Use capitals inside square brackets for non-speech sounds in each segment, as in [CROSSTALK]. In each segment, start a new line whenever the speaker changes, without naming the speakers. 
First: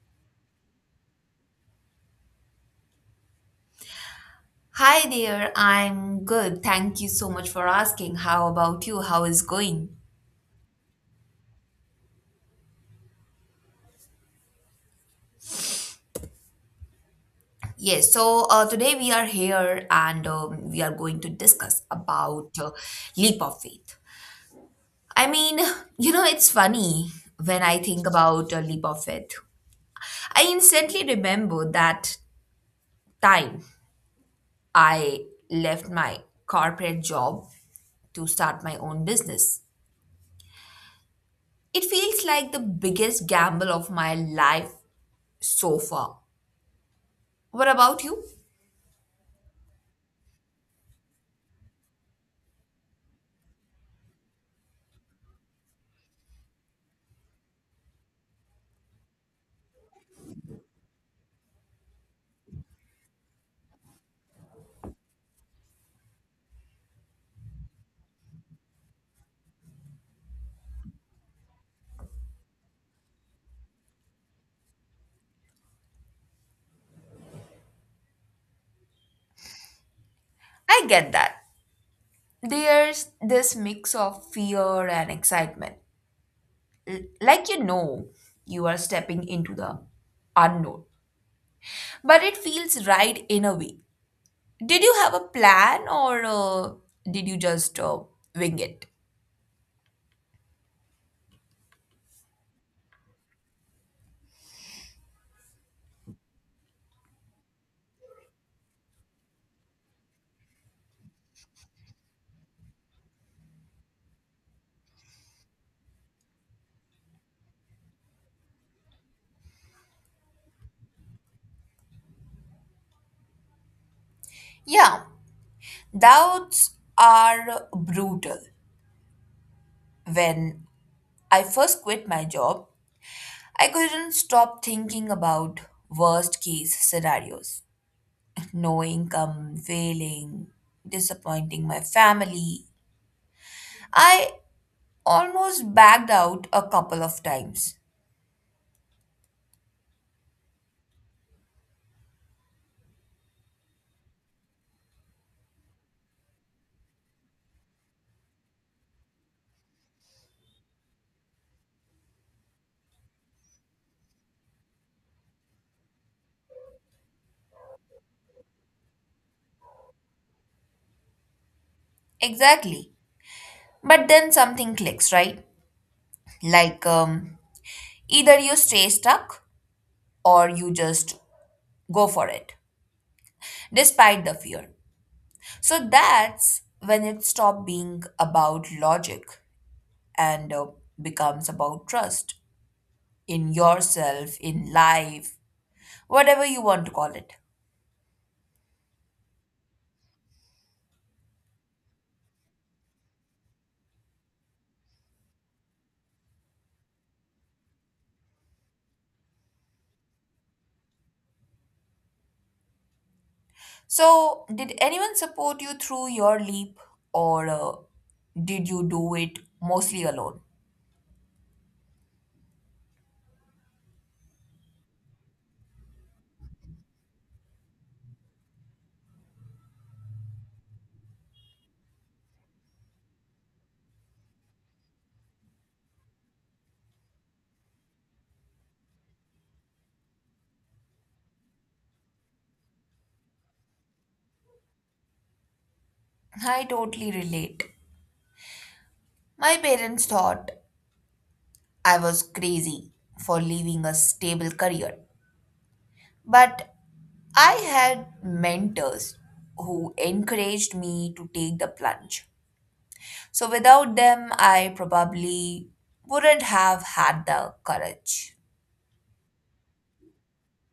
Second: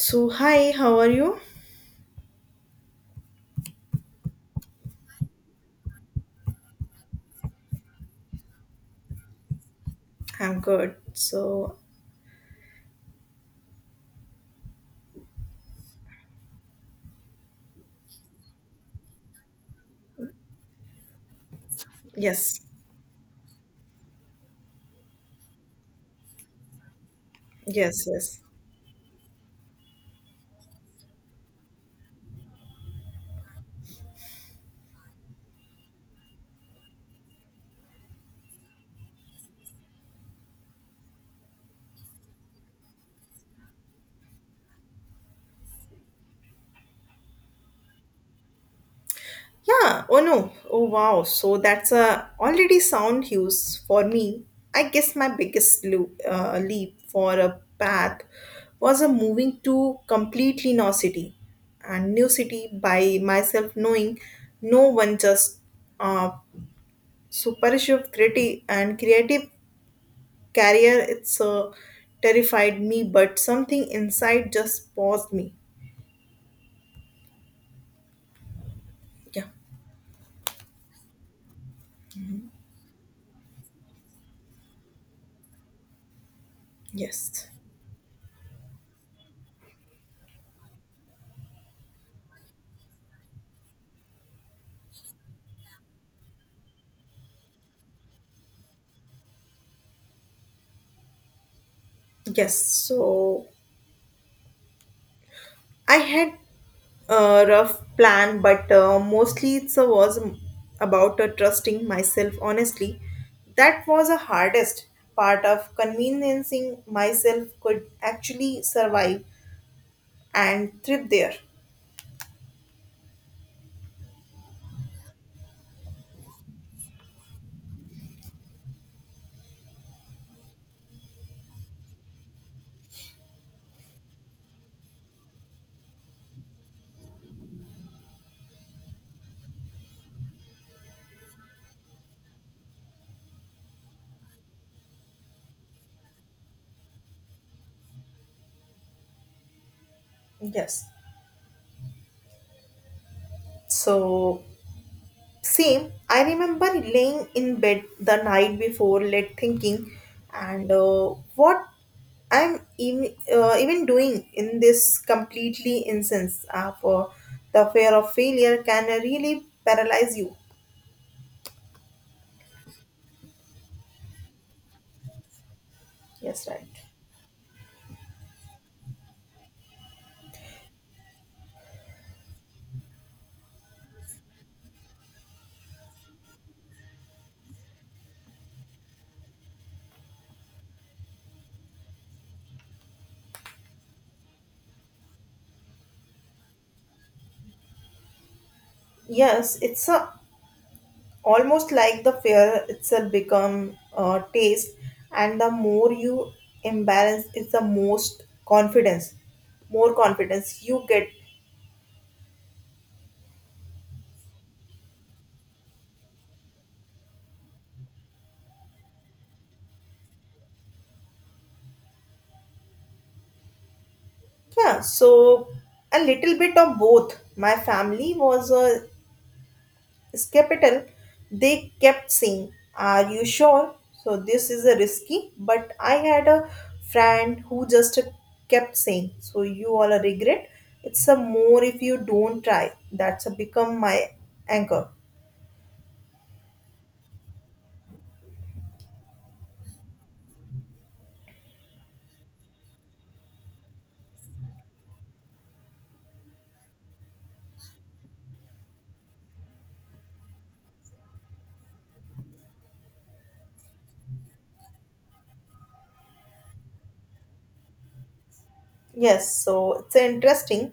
So, hi, how are you?
Hi there, I'm good. Thank you so much for asking. How about you? How is going?
I'm good. So,
Yes, today we are here and we are going to discuss about
yes,
leap of faith. I mean, [LAUGHS] you know, it's funny when I
yes,
think
yes.
about a leap of faith. I instantly remember that time I left my corporate job to start my own business. It feels like the biggest gamble of my life so far. What about you?
Yeah, oh no, oh wow. So, that's a already sound hues for me. I guess my biggest leap for a path was a moving to completely no city and new city by myself, knowing no one just uh, supershift creative and creative career. It's terrified me, but something inside just paused me. Yeah.
I get that. There's this mix of fear and excitement. Like
Yes.
you know, you are stepping into the unknown. But it feels right in a way. Did you have a plan or did you just wing it?
Yes. So I had a rough plan, but mostly it was about trusting myself. Honestly, that was the hardest part of convincing myself could actually survive and thrive there.
Yeah, doubts are brutal. When I first quit my job, I couldn't stop thinking about worst case scenarios. No income, failing, disappointing my family. I almost backed out a couple of times.
Yes. So same, I remember laying in bed the night before, late thinking, and what I'm even doing in this completely instance of for the fear of failure can really paralyze you.
Exactly. But then something clicks, right?
Yes, right.
Like um, Either you stay stuck or you just go for it, despite the fear. So that's when it stopped being about logic and becomes about trust in yourself, in life, whatever you want to call it.
Yes, it's a, almost like the fear itself become a taste, and the more you embarrass, it's more confidence you get.
So, did anyone support you through your leap, or did you do it mostly alone?
Yeah, so a little bit of both. My family was skeptical. They kept saying, are you sure? So this is a risky. But I had a friend who just kept saying, so you all a regret. It's a more if you don't try. That's a become my anchor.
I totally relate. My parents thought I was crazy for leaving a stable career, but I had mentors who encouraged me to take the plunge. So, without them, I probably wouldn't have had the courage.
Yes, so it's interesting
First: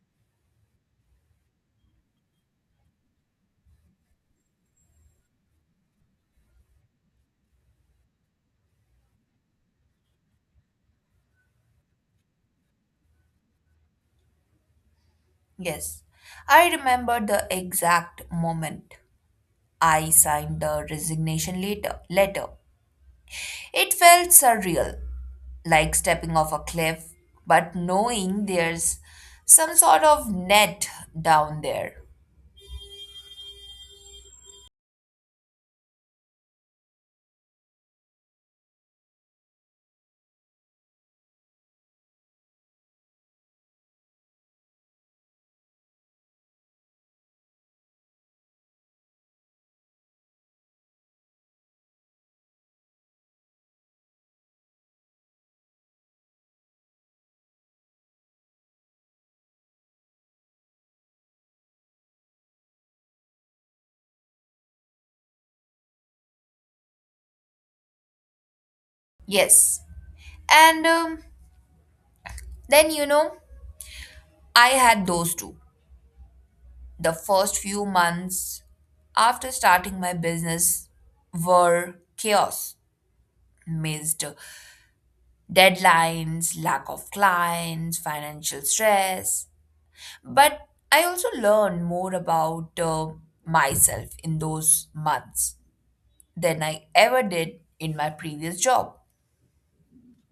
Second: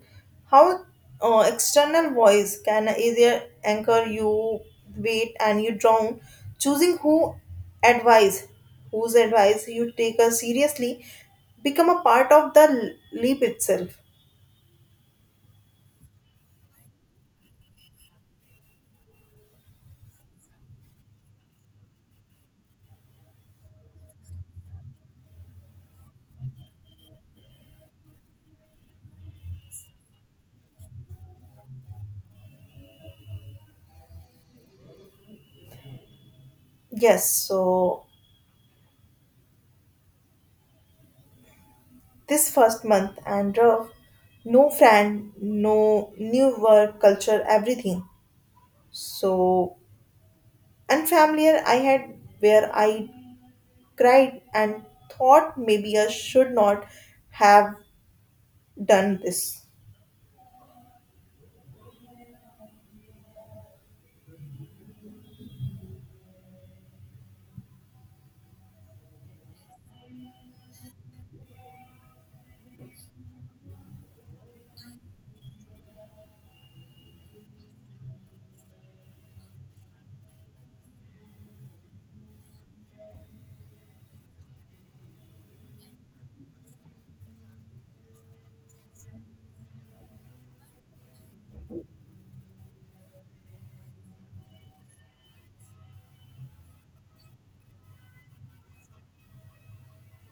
how external voice can either anchor you, wait, and you drown. Choosing advise, whose advice you take seriously, become a part of the leap itself.
Yes, I remember the exact moment I signed the resignation later, letter. It felt surreal, like stepping off a cliff, but knowing there's some sort of net down there.
Yes, so this first month and rough, no friend, no new work, culture, everything. So unfamiliar I had where I cried and thought maybe I should not have done this.
Yes. And Then, you know, I had those two. The first few months after starting my business were chaos. Missed deadlines, lack of clients, financial stress. But I also learned more about myself in those months than I ever did in my previous job.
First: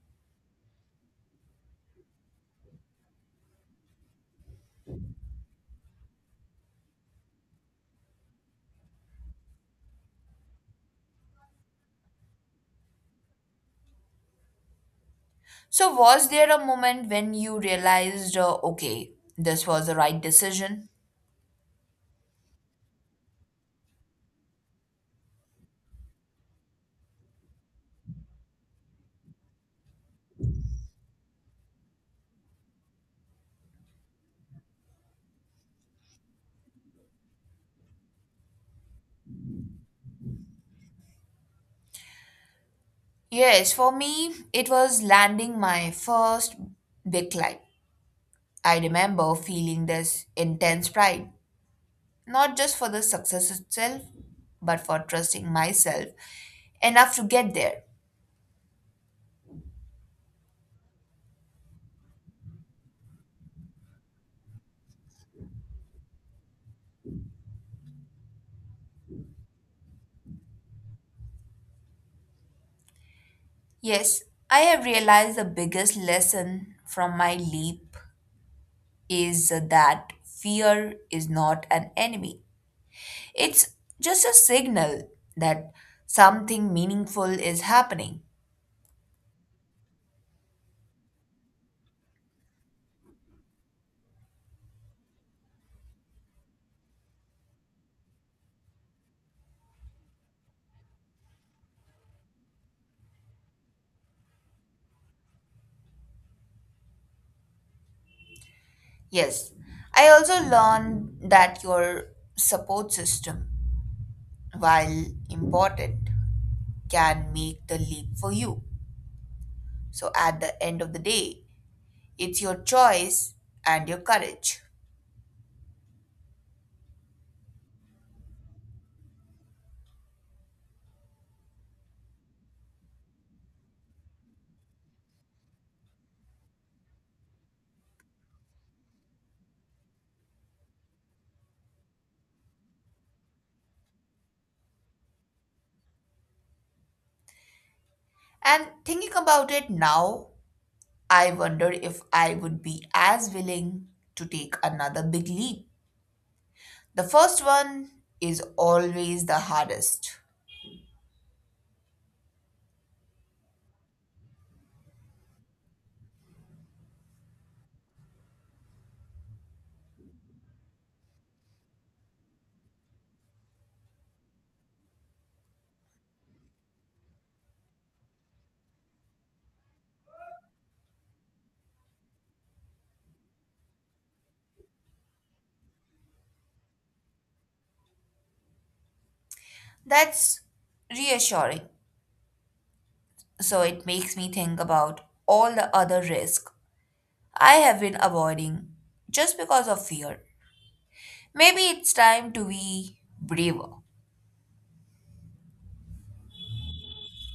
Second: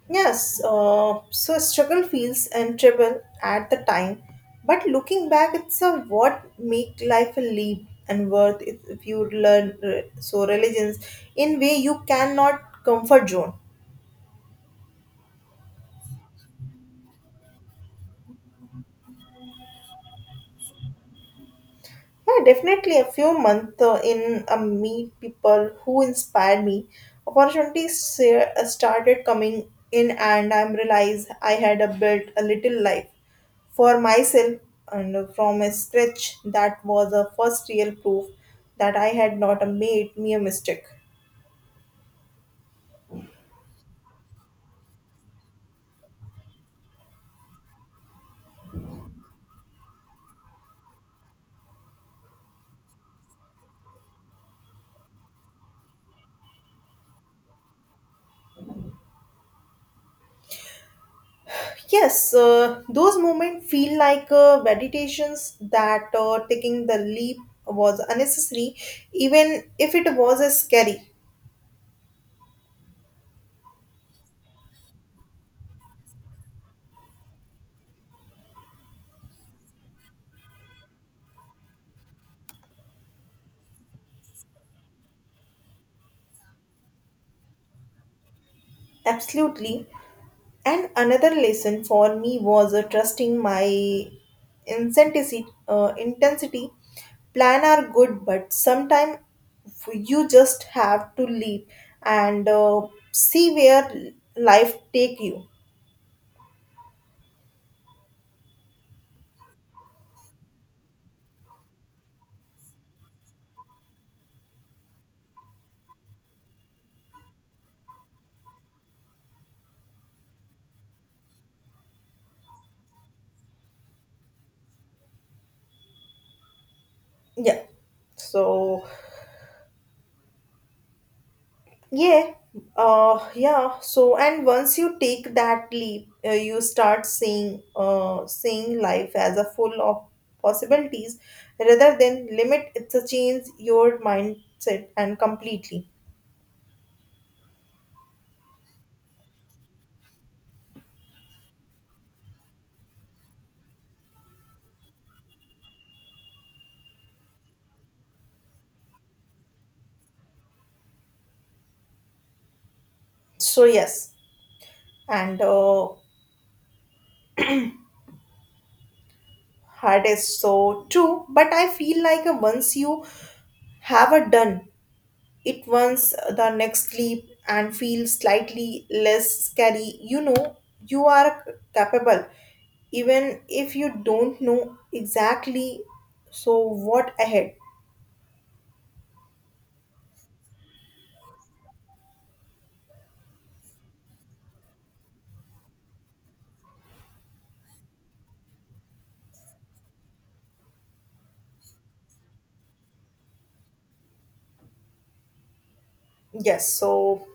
Yes, so struggle feels unbearable at the time, but looking back, it's a what make life a leap and worth it if you learn so religions in way you cannot comfort zone.
So, was there a moment when you realized, okay, this was the right decision?
Yeah, definitely. A few months in, meet people who inspired me. Opportunities started coming in, and I realized I had a built a little life for myself and from a scratch. That was a first real proof that I had not made me a mistake.
Yes, for me, it was landing my first big climb. I remember feeling this intense pride, not just for the success itself, but for trusting myself enough to get there.
Yes, those moments feel like meditations that taking the leap was unnecessary, even if it was scary.
Yes, I have realized the biggest lesson from my leap is that fear is not an enemy. It's just a signal that something meaningful is happening.
Absolutely. And another lesson for me was trusting my intensity. Plan are good, but sometimes you just have to leave and see where life take you.
Yes, I also learned that your support system, while important, can make the leap for you. So at the end of the day, it's your choice and your courage.
Yeah. So yeah, yeah. So, and once you take that leap, you start seeing life as a full of possibilities rather than limit. It's a change your mindset and completely.
And thinking about it now, I wondered if I would be as willing to take another big leap. The first one is always the hardest.
So yes, and hard is so true. But I feel like once you have a done it, once the next leap and feel slightly less scary, you know you are capable even if you don't know exactly so what ahead.
That's reassuring. So it makes me think about all the other risks I have been avoiding just because of fear. Maybe it's time to be braver.
Yes, so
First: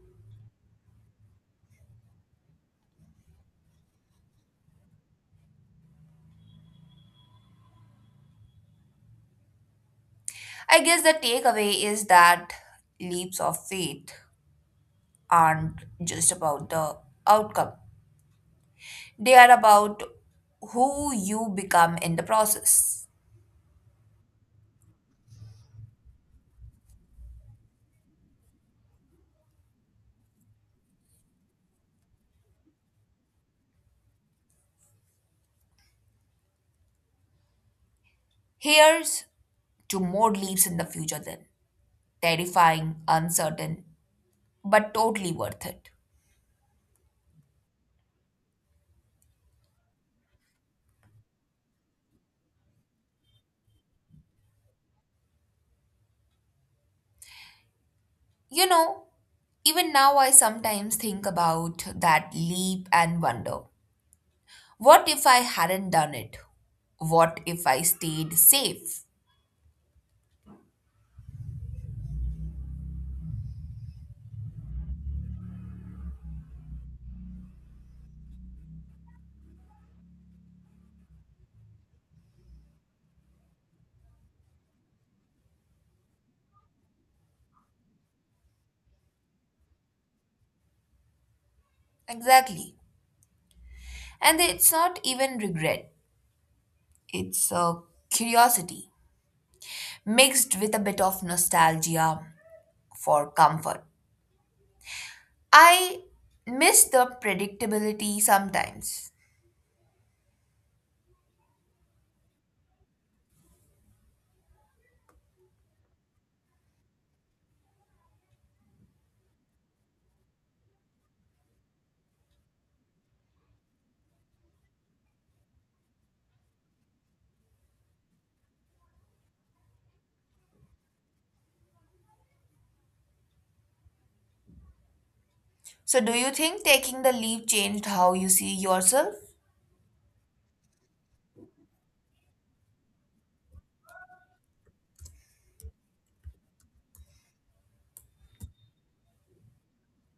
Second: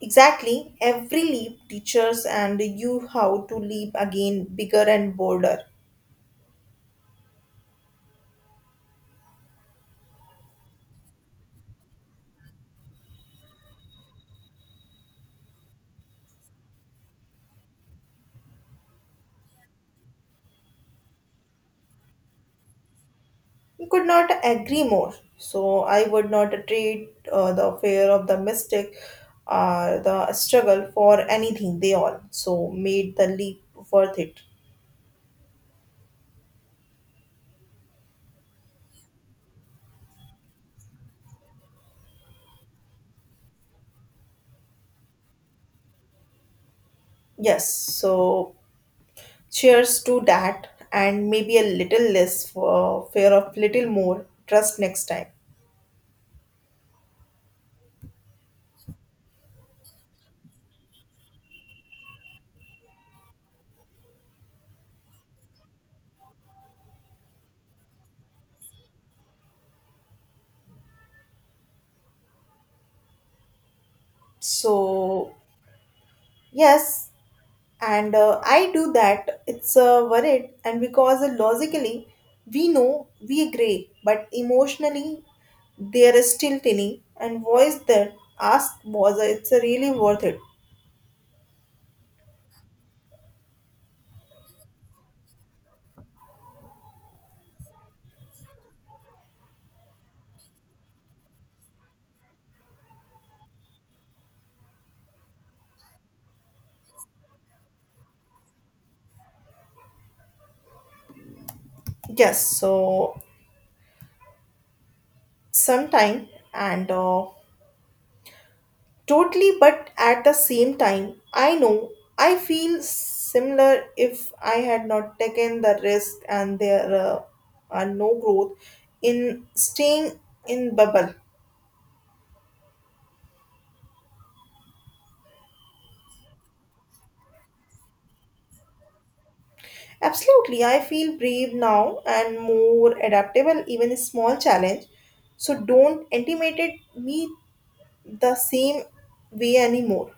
exactly every leap teaches and you how to leap again bigger and bolder.
I guess the takeaway is that leaps of faith aren't just about the outcome, they are about who you become in the process.
We could not agree more. So I would not trade the fear of the mistake or the struggle for anything. They all so made the leap worth it.
Here's to more leaps in the future, then. Terrifying, uncertain, but totally worth it.
Yes. So cheers to that, and maybe a little less for fear of little more trust next time.
You know, even now I sometimes think about that leap and wonder, what if I hadn't done it? What if I stayed safe?
So yes, and I do that, it's worried and because logically we know we agree but emotionally there is still tiny and voice that asks, was it's really worth it.
Exactly. And it's not even regret, it's curiosity mixed with a bit of nostalgia for comfort. I miss the predictability sometimes.
Yes, so sometime and totally, but at the same time I know I feel similar if I had not taken the risk, and there are no growth in staying in bubble.
So, do you think taking the leap changed how you see yourself?
Absolutely, I feel brave now and more adaptable, even a small challenge. So don't intimidate me the same way anymore.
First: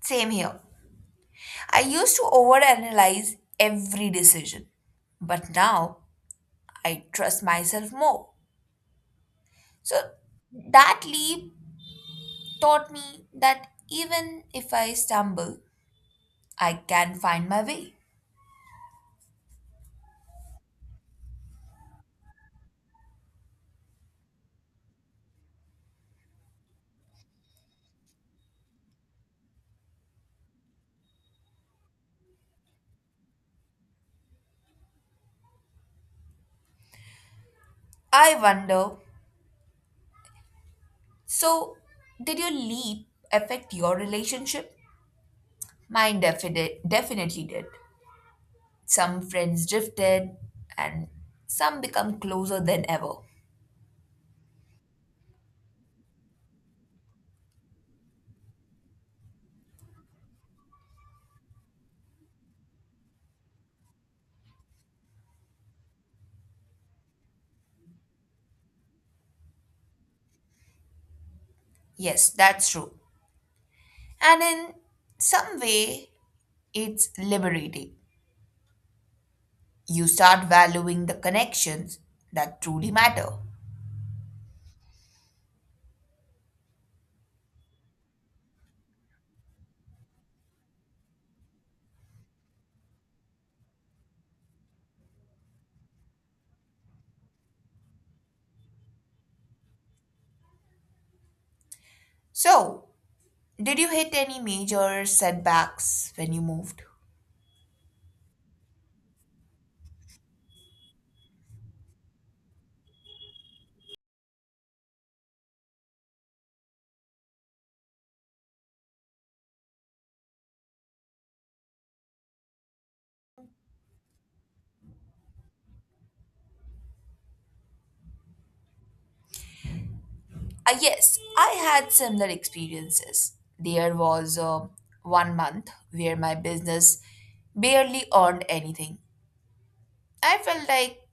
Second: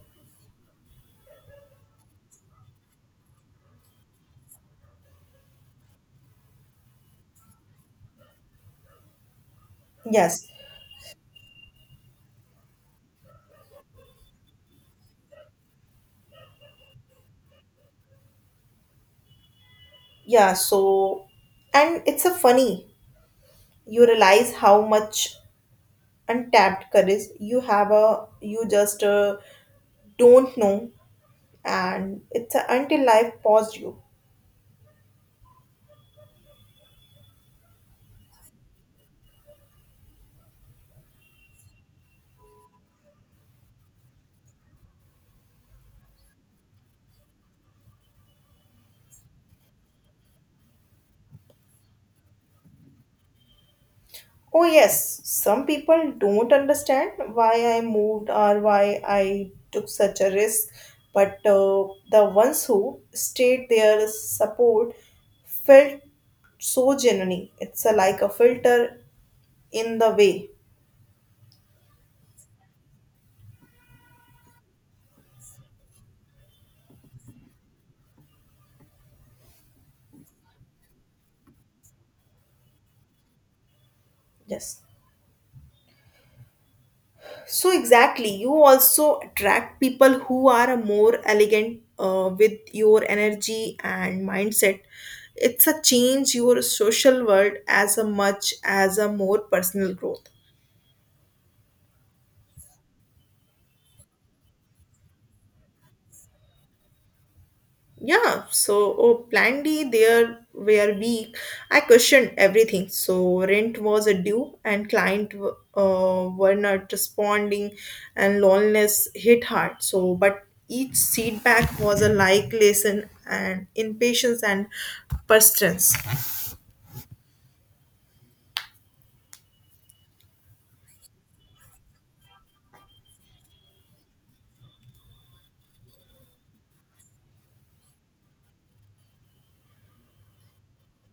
Same here. I used to overanalyze every decision, but now I trust myself more. So,
Yes,
that leap taught me that even if I stumble, I can find my way.
yeah, so and it's a funny you realize how much untapped courage you have a you just don't know, and it's a, until life paused you.
I wonder so, did your leap affect your relationship? Mine definitely did. Some friends drifted and some become closer than ever.
Oh, yes, some people don't understand why I moved or why I took such a risk, but the ones who stayed there, support felt so genuine. It's a, like a filter in the way.
Yes, that's true. And in some way, it's liberating. You start valuing the connections that truly matter.
Yes. So, exactly, you also attract people who are a more elegant with your energy and mindset. It's a change your social world as a much as a more personal growth.
So, did you hit any major setbacks when you moved?
Yeah, so oh, plan D there were weak. I questioned everything. So rent was a due, and client were not responding, and loneliness hit hard. So, but each feedback was a like lesson, and impatience and persistence.
Yes, I had similar experiences. There was one month where my business barely earned anything. I felt like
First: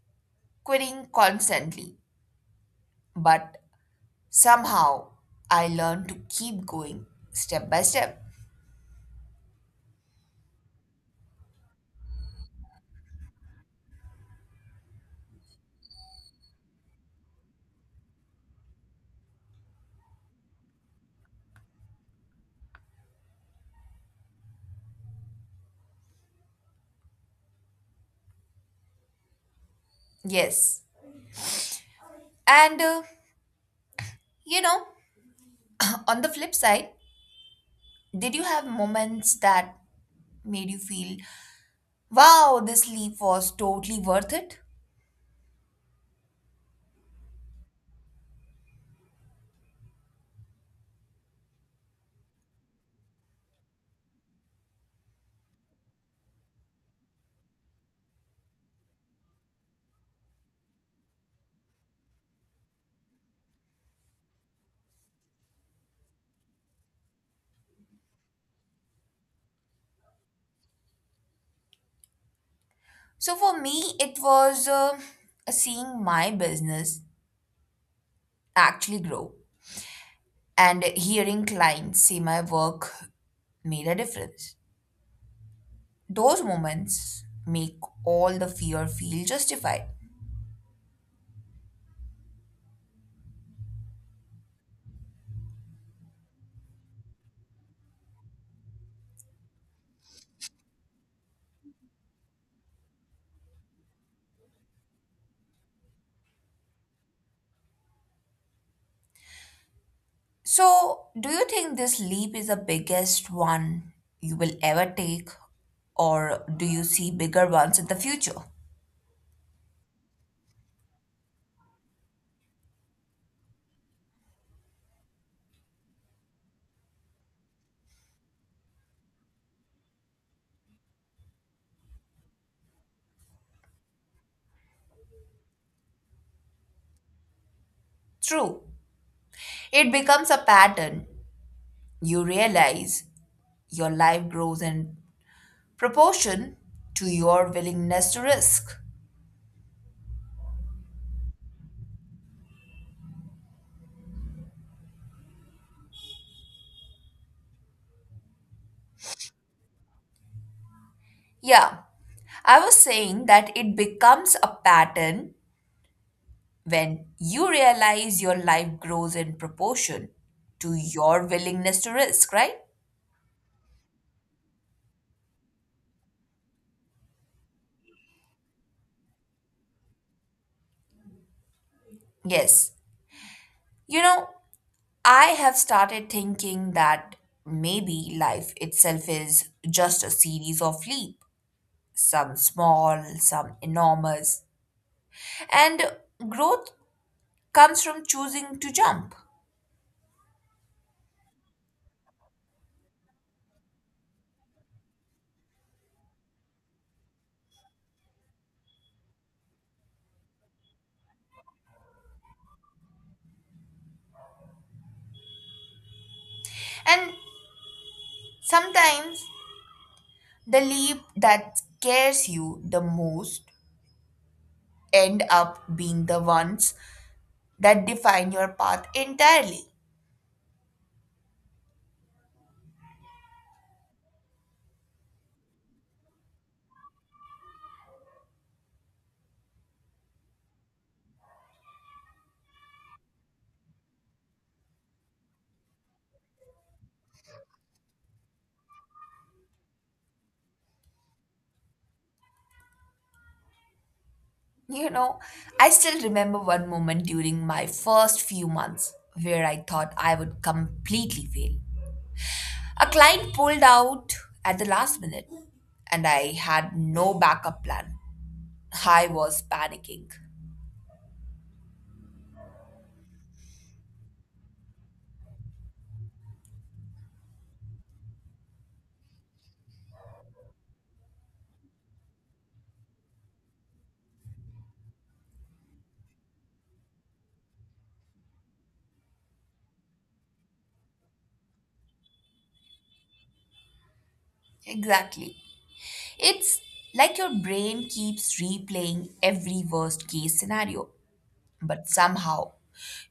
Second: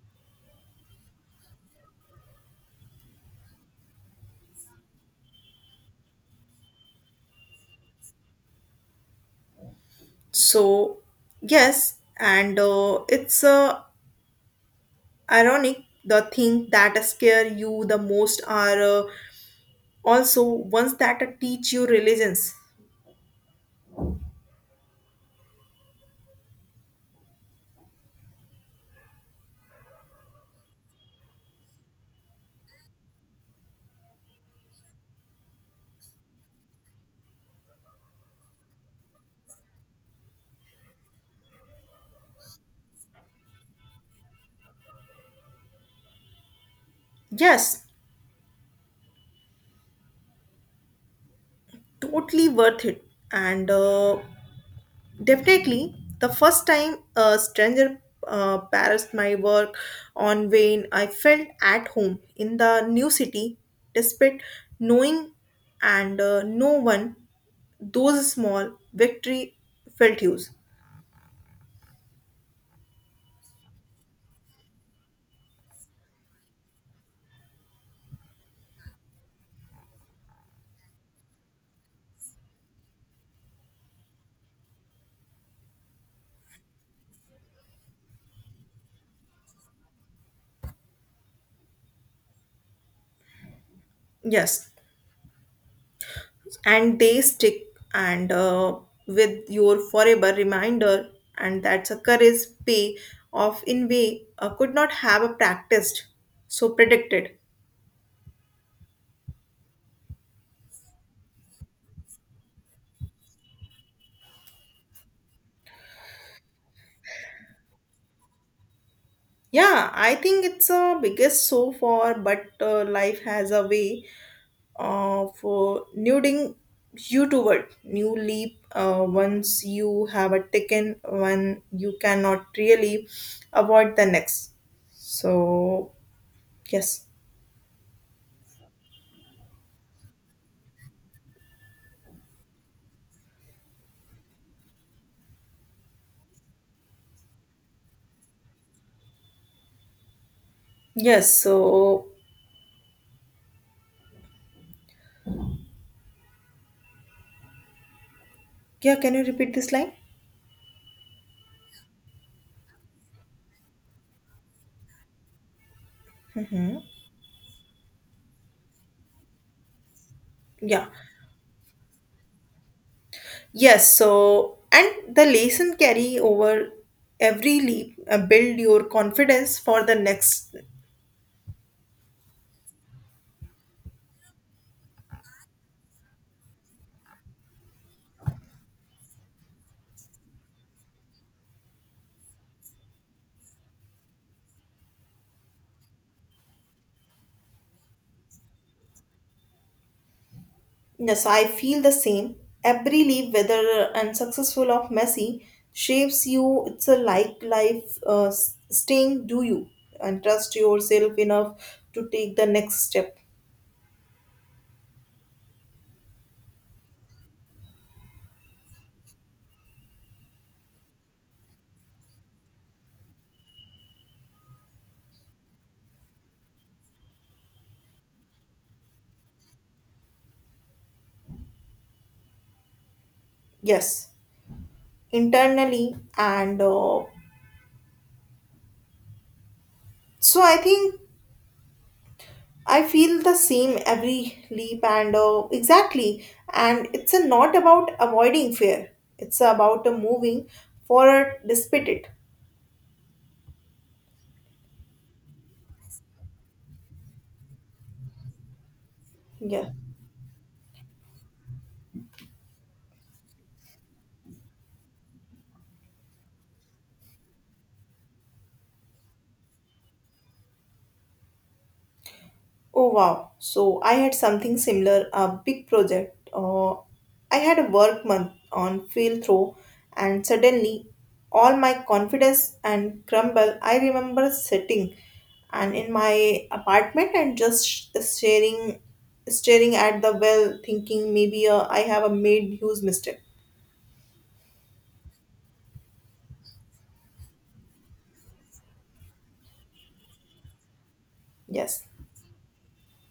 quitting constantly, but somehow, I learned to keep going step by step.
So yes, and it's ironic the thing that scare you the most are also ones that teach you resilience.
Yes. And, you know, on the flip side, did you have moments that made you feel, wow, this leap was totally worth it?
Yes, totally worth it and definitely the first time a stranger harassed my work on vain, I felt at home in the new city despite knowing and no one. Those small victory felt huge.
So for me, it was seeing my business actually grow and hearing clients see my work made a difference. Those moments make all the fear feel justified.
Yes, and they stick and with your forever reminder, and that's a courage pay off in way could not have a practiced so predicted.
So, do you think this leap is the biggest one you will ever take, or do you see bigger ones in the future?
Yeah, I think it's a biggest so far, but life has a way of nuding you toward new leap once you have a taken one you cannot really avoid the next. So yes,
True, it becomes a pattern. You realize your life grows in proportion to your willingness to risk.
yes. So yeah, can you repeat this line?
Yeah, I was saying that it becomes a pattern
Hmm.
when you realize your life grows in proportion to
Yeah.
your willingness to risk, right?
Yes. So, and the lesson carry over every leap, build your confidence for the next.
Yes. You know, I have started thinking that maybe life itself is just a series of leaps, some small, some enormous, and growth comes from choosing to jump.
Yes, I feel the same. Every leap, whether unsuccessful or messy, shapes you. It's a like life s- staying. Do you and trust yourself enough to take the next step?
And sometimes the leap that scares you the most end up being the ones that define your path entirely.
Yes, internally and so I think I feel the same every leap and exactly. And it's a not about avoiding fear. It's about a moving forward despite it.
You know, I still remember one moment during my first few months where I
Yeah.
thought I would completely fail. A client pulled out at the last minute, and I had no backup plan. I was panicking.
Oh wow. So I had something similar, a big project. I had a work month on field throw and suddenly all my confidence and crumble. I remember sitting and in my apartment and just staring at the well thinking maybe I have a made huge mistake.
Exactly. It's like your brain keeps replaying every worst case scenario,
Yes.
but somehow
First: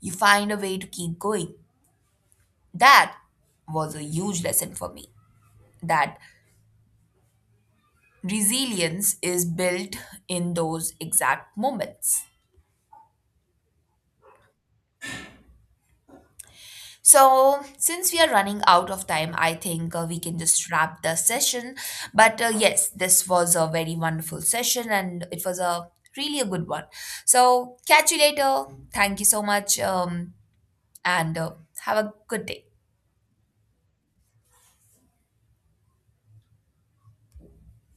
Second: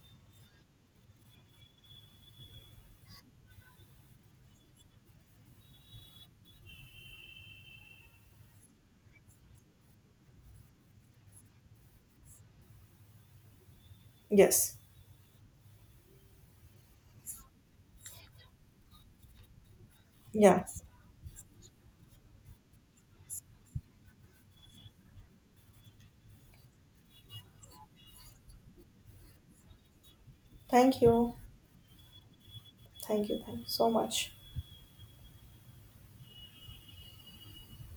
you find a way to keep going. That was a huge lesson for me that resilience is built in those exact moments.
Yes.
So, since we are running out of time, I think we can
Yeah.
just wrap the session. But yes, this was a very wonderful session and it was a really a good one. So, catch you later. Thank you so much
Thank you.
and have a good day.
Thank you. Thank you so much.